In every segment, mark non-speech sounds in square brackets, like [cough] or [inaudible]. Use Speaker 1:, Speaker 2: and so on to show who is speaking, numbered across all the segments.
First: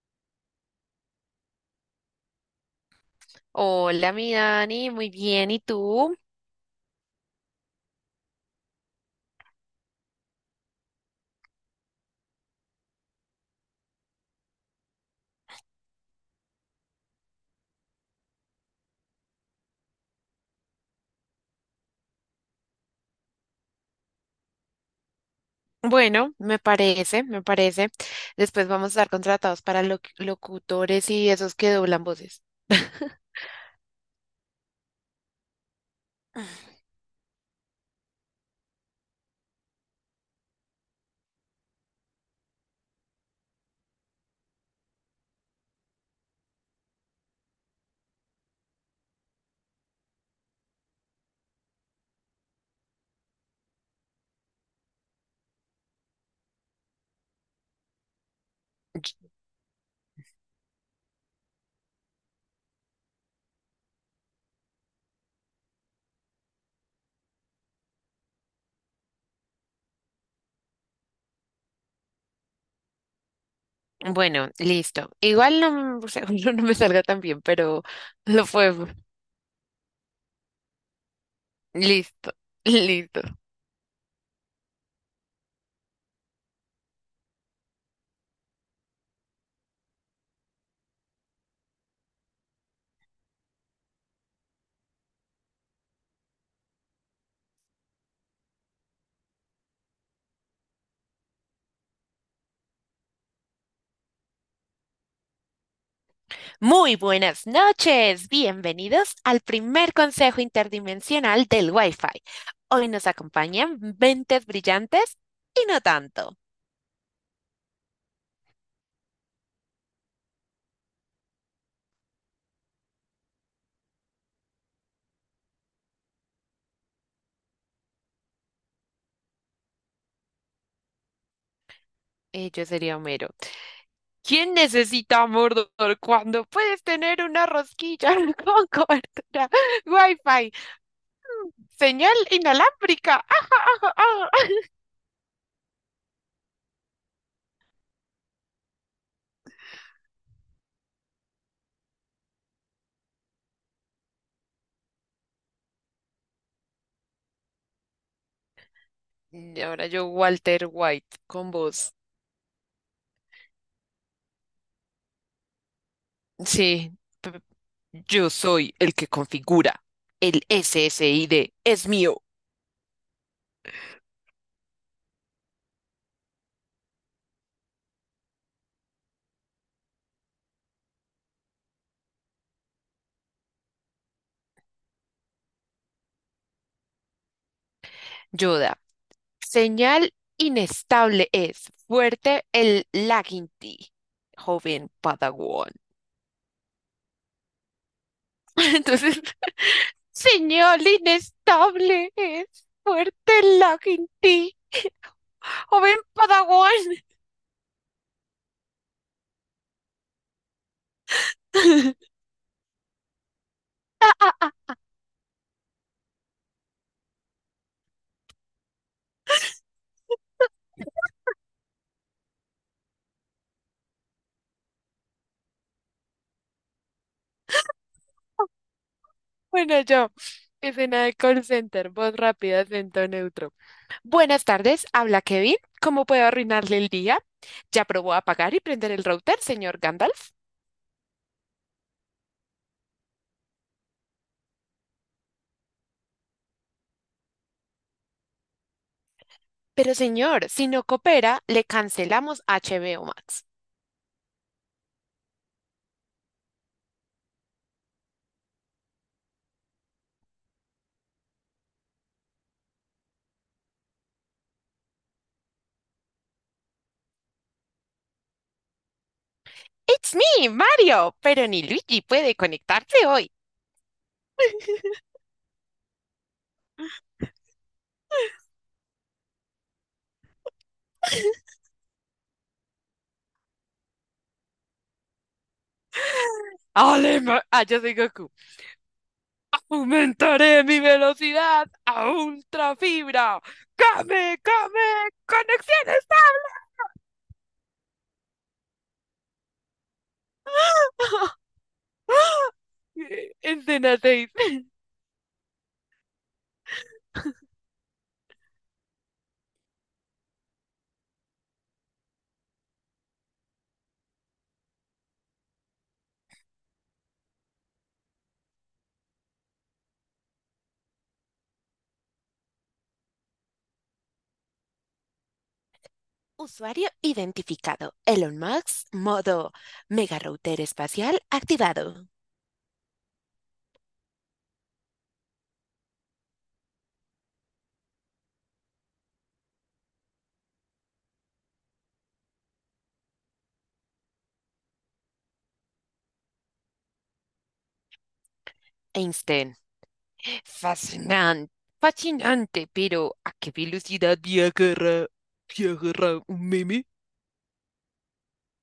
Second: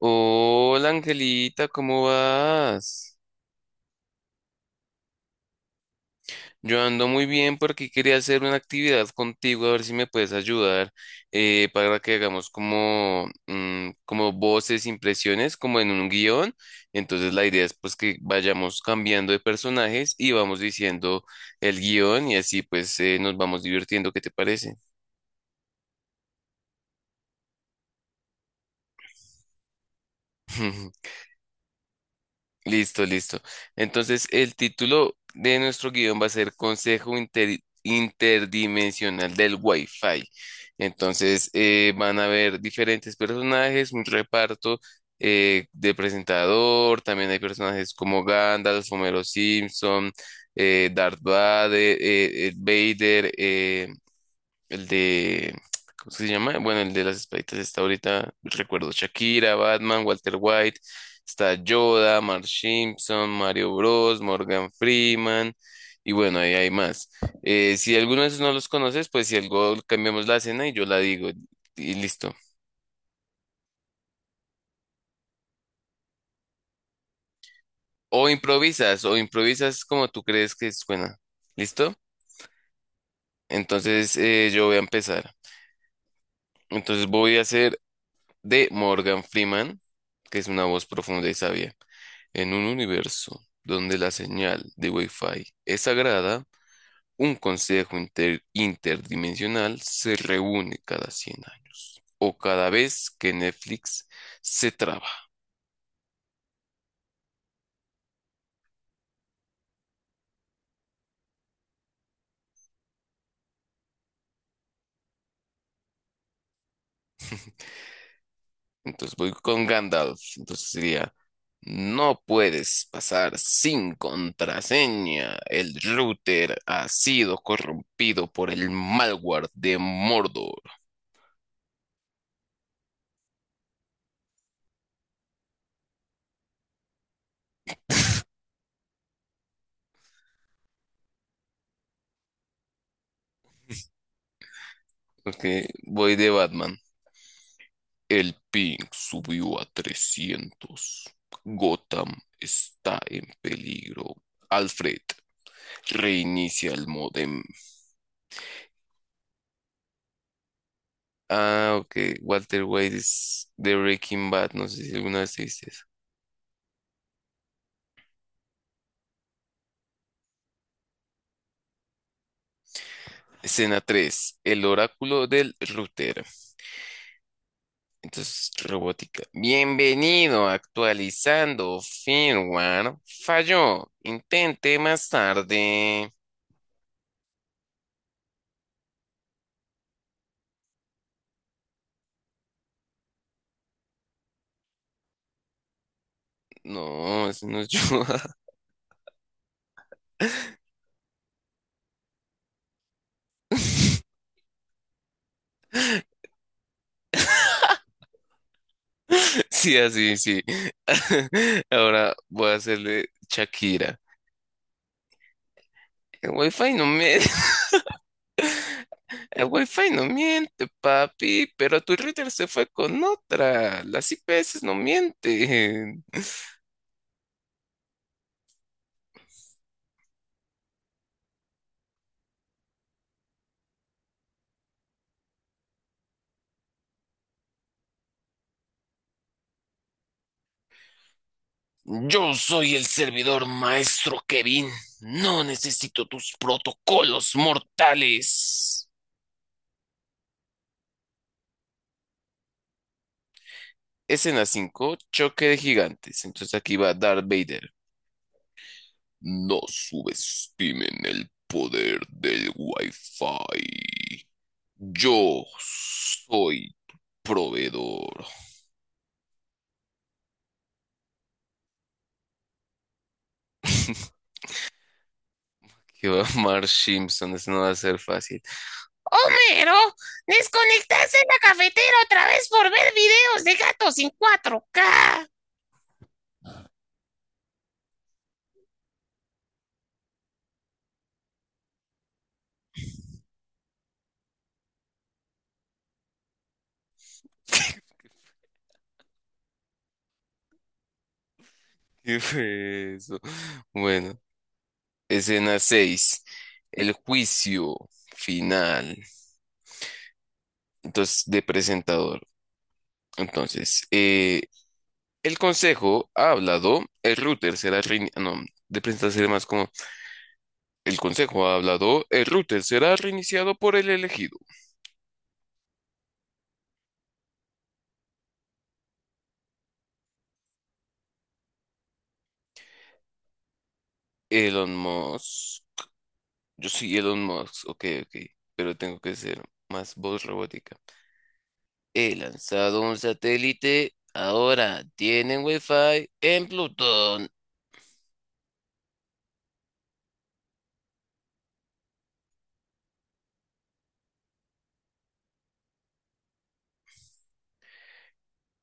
Speaker 1: Hola Angelita, ¿cómo vas?
Speaker 2: Hola, mi Dani, muy bien. ¿Y tú?
Speaker 1: Yo ando muy bien porque quería hacer una actividad contigo, a ver si me puedes ayudar para que hagamos como, como voces, impresiones, como en un guión. Entonces la idea es pues que vayamos cambiando de personajes y vamos diciendo el guión y así pues nos vamos divirtiendo, ¿qué te parece?
Speaker 2: Bueno, me parece, me parece. Después vamos a estar contratados para
Speaker 1: [laughs]
Speaker 2: locutores y esos que doblan voces.
Speaker 1: Listo,
Speaker 2: [laughs]
Speaker 1: listo. Entonces, el título de nuestro guión va a ser Consejo Interdimensional del Wi-Fi. Entonces, van a haber diferentes personajes, un reparto de presentador. También hay personajes como Gandalf, Homero Simpson, Darth Vader, Vader, el de, ¿cómo es que se llama? Bueno, el de las espaditas está ahorita, recuerdo
Speaker 2: Ch-
Speaker 1: Shakira, Batman, Walter White, está Yoda, Mark Simpson, Mario Bros, Morgan Freeman, y bueno, ahí hay más. Si alguno de esos no los conoces, pues si algo cambiamos la escena y yo la digo, y listo.
Speaker 2: Bueno, listo. Igual no, seguro [laughs] no me salga tan bien, pero lo fue.
Speaker 1: O improvisas como tú crees que suena. ¿Listo?
Speaker 2: Listo, [laughs] listo.
Speaker 1: Entonces yo voy a empezar. Entonces voy a hacer de Morgan Freeman, que es una voz profunda y sabia. En un universo donde la señal de Wi-Fi es sagrada, un consejo interdimensional se reúne cada 100 años o cada vez que Netflix se traba.
Speaker 2: Muy buenas noches. Bienvenidos al primer consejo interdimensional del Wi-Fi. Hoy nos acompañan mentes brillantes y no tanto.
Speaker 1: Entonces voy con Gandalf. Entonces sería, no puedes pasar sin contraseña. El router ha sido corrompido por el malware de Mordor.
Speaker 2: Yo sería Homero. ¿Quién necesita Mordor cuando puedes tener una rosquilla [laughs] con cobertura Wi-Fi? Señal inalámbrica. ¡Ah, ah!
Speaker 1: Ok, voy de Batman. El ping subió a 300. Gotham está en peligro. Alfred, reinicia el modem.
Speaker 2: Y ahora yo, Walter White, con
Speaker 1: Ah,
Speaker 2: voz.
Speaker 1: ok. Walter White es de Breaking Bad. No sé si alguna vez viste eso.
Speaker 2: Sí, p- yo soy el que configura. El SSID es mío.
Speaker 1: Escena 3. El oráculo del router. Entonces, robótica. Bienvenido, actualizando firmware. Falló. Intente más tarde.
Speaker 2: Yoda, señal inestable es. Fuerte el lagging, joven Padawan.
Speaker 1: No, eso no es yo.
Speaker 2: [laughs] Entonces, señal inestable, es fuerte el laguinti, joven Padawan.
Speaker 1: [laughs] [laughs] Sí, así, sí. [laughs]
Speaker 2: [laughs]
Speaker 1: Ahora voy a hacerle Shakira. El wifi no miente, [laughs] el wifi no miente, papi, pero tu router se fue con otra. Las IPS no mienten.
Speaker 2: Bueno, yo, escena de call center, voz rápida, acento neutro. Buenas tardes, habla Kevin. ¿Cómo puedo arruinarle el día? Ya probó apagar y prender el router, señor Gandalf.
Speaker 1: Yo soy el servidor maestro Kevin. No necesito tus protocolos mortales.
Speaker 2: Pero señor, si no coopera, le cancelamos HBO Max.
Speaker 1: Escena 5, choque de gigantes. Entonces aquí va Darth Vader. No subestimen el poder del Wi-Fi. Yo soy proveedor.
Speaker 2: It's me, Mario, pero ni Luigi puede conectarse hoy.
Speaker 1: [laughs] Que va a Marge Simpson, eso no va a ser fácil.
Speaker 2: [laughs] Yo soy Goku. Aumentaré mi velocidad a ultrafibra. ¡Came, came! ¡Conexión
Speaker 1: [laughs] ¿Qué fue eso?
Speaker 2: estable! [laughs] Escena
Speaker 1: Bueno,
Speaker 2: 6.
Speaker 1: escena 6. El juicio final. Entonces, de presentador. Entonces, el consejo ha hablado, el router será reiniciado. No, de presentar sería más como el consejo ha hablado, el router será reiniciado por el elegido.
Speaker 2: Usuario identificado. Elon Musk, modo mega router espacial activado.
Speaker 1: Elon Musk. Yo soy Elon Musk, ok, ok, pero tengo que ser más voz robótica. He lanzado un satélite, ahora tienen Wi-Fi en Plutón.
Speaker 2: Einstein. Fascinante, fascinante, pero ¿a qué velocidad viajará? ¿Viajará un meme?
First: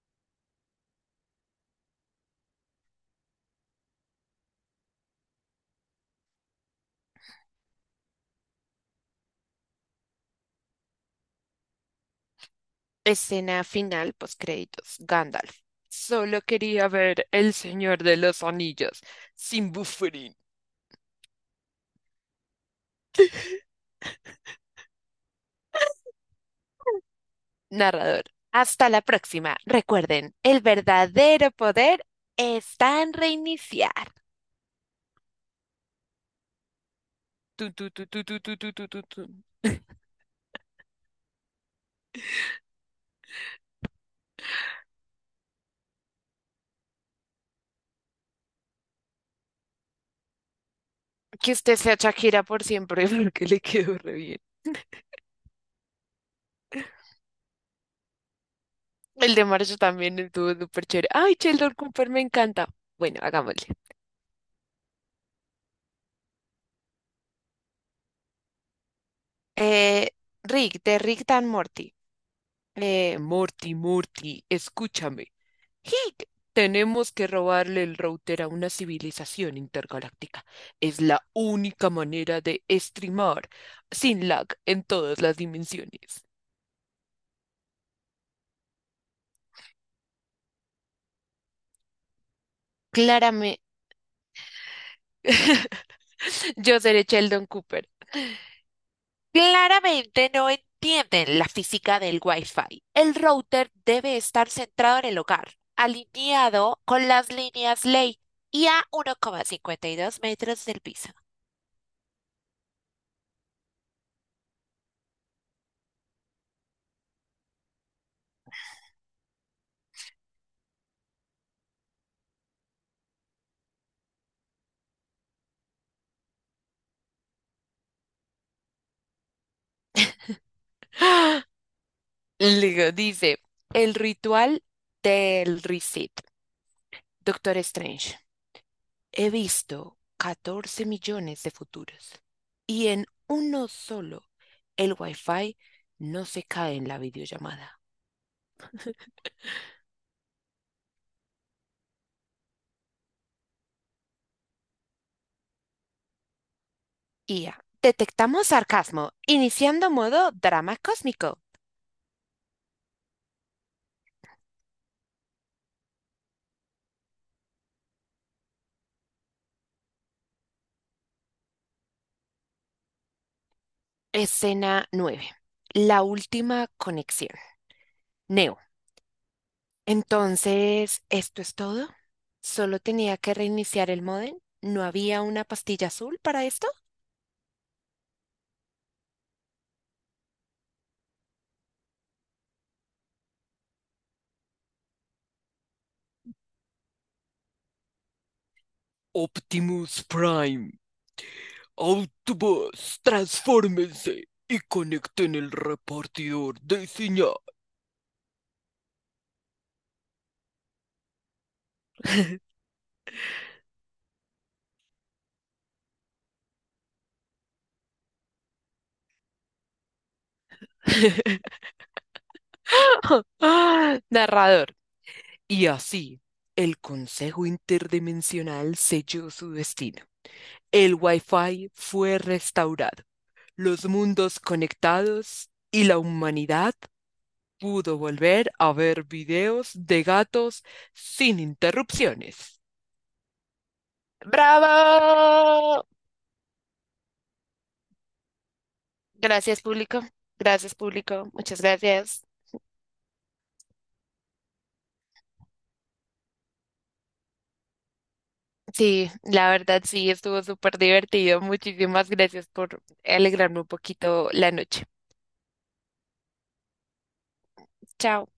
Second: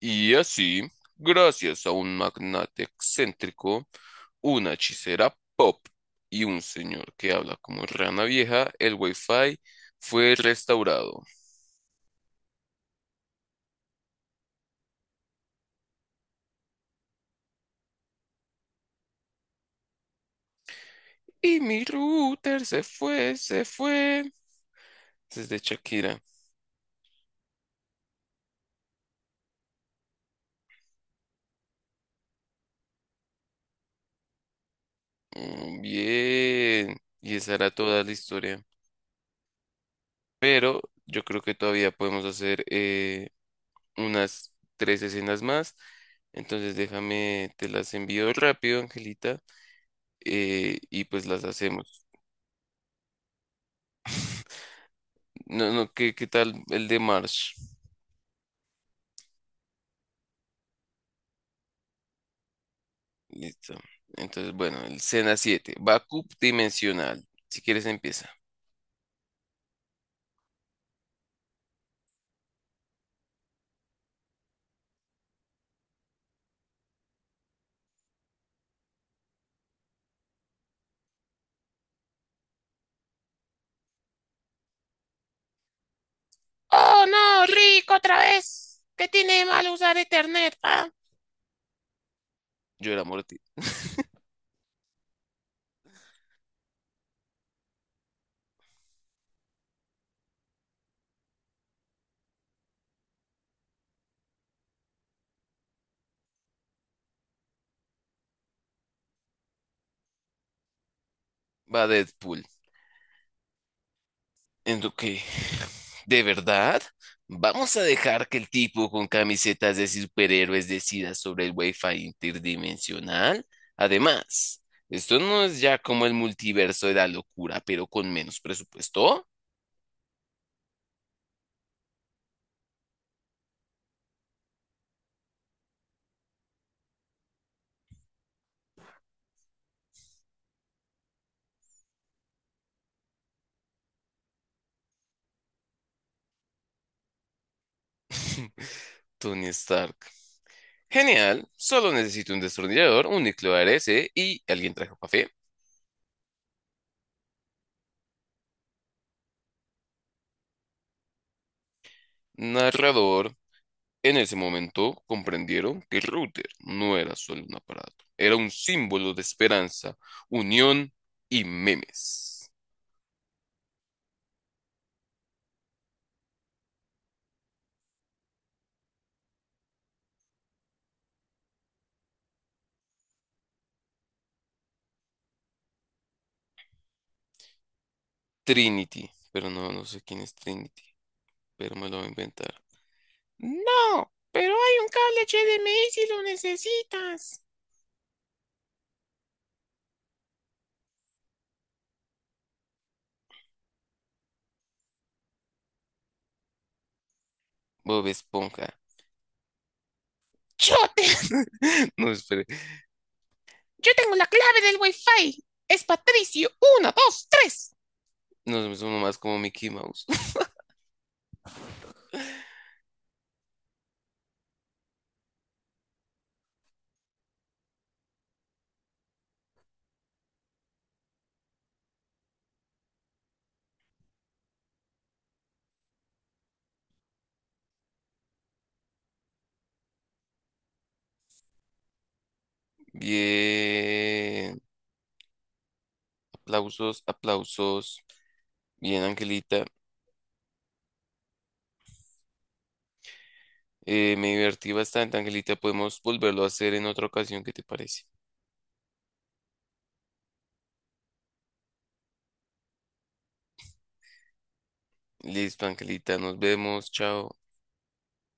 Speaker 1: Y así, gracias a un magnate excéntrico, una hechicera pop y un señor que habla como rana vieja, el Wi-Fi fue restaurado.
Speaker 2: Escena final, postcréditos, Gandalf. Solo quería ver El Señor de los Anillos, sin buffering.
Speaker 1: Y mi router se fue, se fue. Desde Shakira.
Speaker 2: Narrador. Hasta la próxima. Recuerden, el verdadero poder está en reiniciar.
Speaker 1: Bien. Y esa era
Speaker 2: Tu, tu,
Speaker 1: toda
Speaker 2: tu,
Speaker 1: la
Speaker 2: tu, tu, tu,
Speaker 1: historia.
Speaker 2: tu, tu, tu, tu. [laughs]
Speaker 1: Pero yo creo que todavía podemos hacer unas tres escenas más. Entonces déjame, te las envío rápido, Angelita, y pues las
Speaker 2: Que usted sea
Speaker 1: hacemos.
Speaker 2: Shakira por siempre, [laughs] porque le quedó re bien.
Speaker 1: No, no, ¿qué tal el de Marsh?
Speaker 2: El de marzo también estuvo súper chévere. Ay, Sheldon Cooper me encanta. Bueno, hagámosle.
Speaker 1: Listo. Entonces, bueno, el escena 7, Backup dimensional. Si quieres empieza.
Speaker 2: Eh, Rick, de Rick Dan Morty. Morty, Morty, escúchame. Hic, tenemos que robarle el router a una civilización intergaláctica. Es la única manera de streamar sin lag en todas las dimensiones.
Speaker 1: Oh, no, Rick, otra vez. ¿Qué tiene de malo usar Ethernet? Ah, yo era Morty.
Speaker 2: Claramente, [laughs] yo seré Sheldon Cooper. Claramente no entienden la física del Wi-Fi. El router
Speaker 1: [laughs]
Speaker 2: debe estar centrado en el hogar, alineado con las líneas ley y a 1,52 metros del piso.
Speaker 1: Va Deadpool. En lo que, ¿de verdad? ¿Vamos a dejar que el tipo con camisetas de superhéroes decida sobre el Wi-Fi interdimensional? Además, esto no es ya como el multiverso de la locura, pero con menos presupuesto.
Speaker 2: Luego dice, el ritual del reset, Doctor Strange. He visto 14 millones de futuros y en uno solo el Wi-Fi no se cae en la videollamada.
Speaker 1: [laughs] Tony Stark. Genial, solo necesito un destornillador, un núcleo ARS y alguien trajo café.
Speaker 2: IA. Detectamos sarcasmo, iniciando modo drama cósmico.
Speaker 1: Narrador. En ese momento comprendieron que el router no era solo un aparato, era un símbolo de esperanza, unión y memes.
Speaker 2: Escena 9. La última conexión. Neo. Entonces, ¿esto es todo? ¿Solo tenía que reiniciar el módem? ¿No había una pastilla azul para esto?
Speaker 1: Trinity, pero no, no sé quién es Trinity, pero me lo voy a inventar. No, pero hay un cable HDMI si lo necesitas.
Speaker 2: Optimus Prime, Autobots, transfórmense, Ixña.
Speaker 1: Bob Esponja. Yo, [laughs] No, espere. Yo tengo la clave del Wi-Fi. Es Patricio. Uno, dos, tres. No, somos más como Mickey Mouse. [laughs]
Speaker 2: [laughs] Narrador. Y así, el Consejo Interdimensional selló su destino. El Wi-Fi fue restaurado, los mundos conectados y la humanidad pudo volver a ver videos de gatos sin interrupciones.
Speaker 1: Bien.
Speaker 2: ¡Bravo!
Speaker 1: Aplausos, aplausos. Bien,
Speaker 2: Gracias,
Speaker 1: Angelita,
Speaker 2: público. Gracias, público. Muchas gracias.
Speaker 1: me divertí bastante, Angelita. Podemos volverlo a hacer en otra ocasión, ¿qué te parece?
Speaker 2: Sí, la verdad sí, estuvo súper divertido. Muchísimas gracias por alegrarme un poquito la noche.
Speaker 1: Listo, Angelita, nos vemos, chao.
Speaker 2: Chao.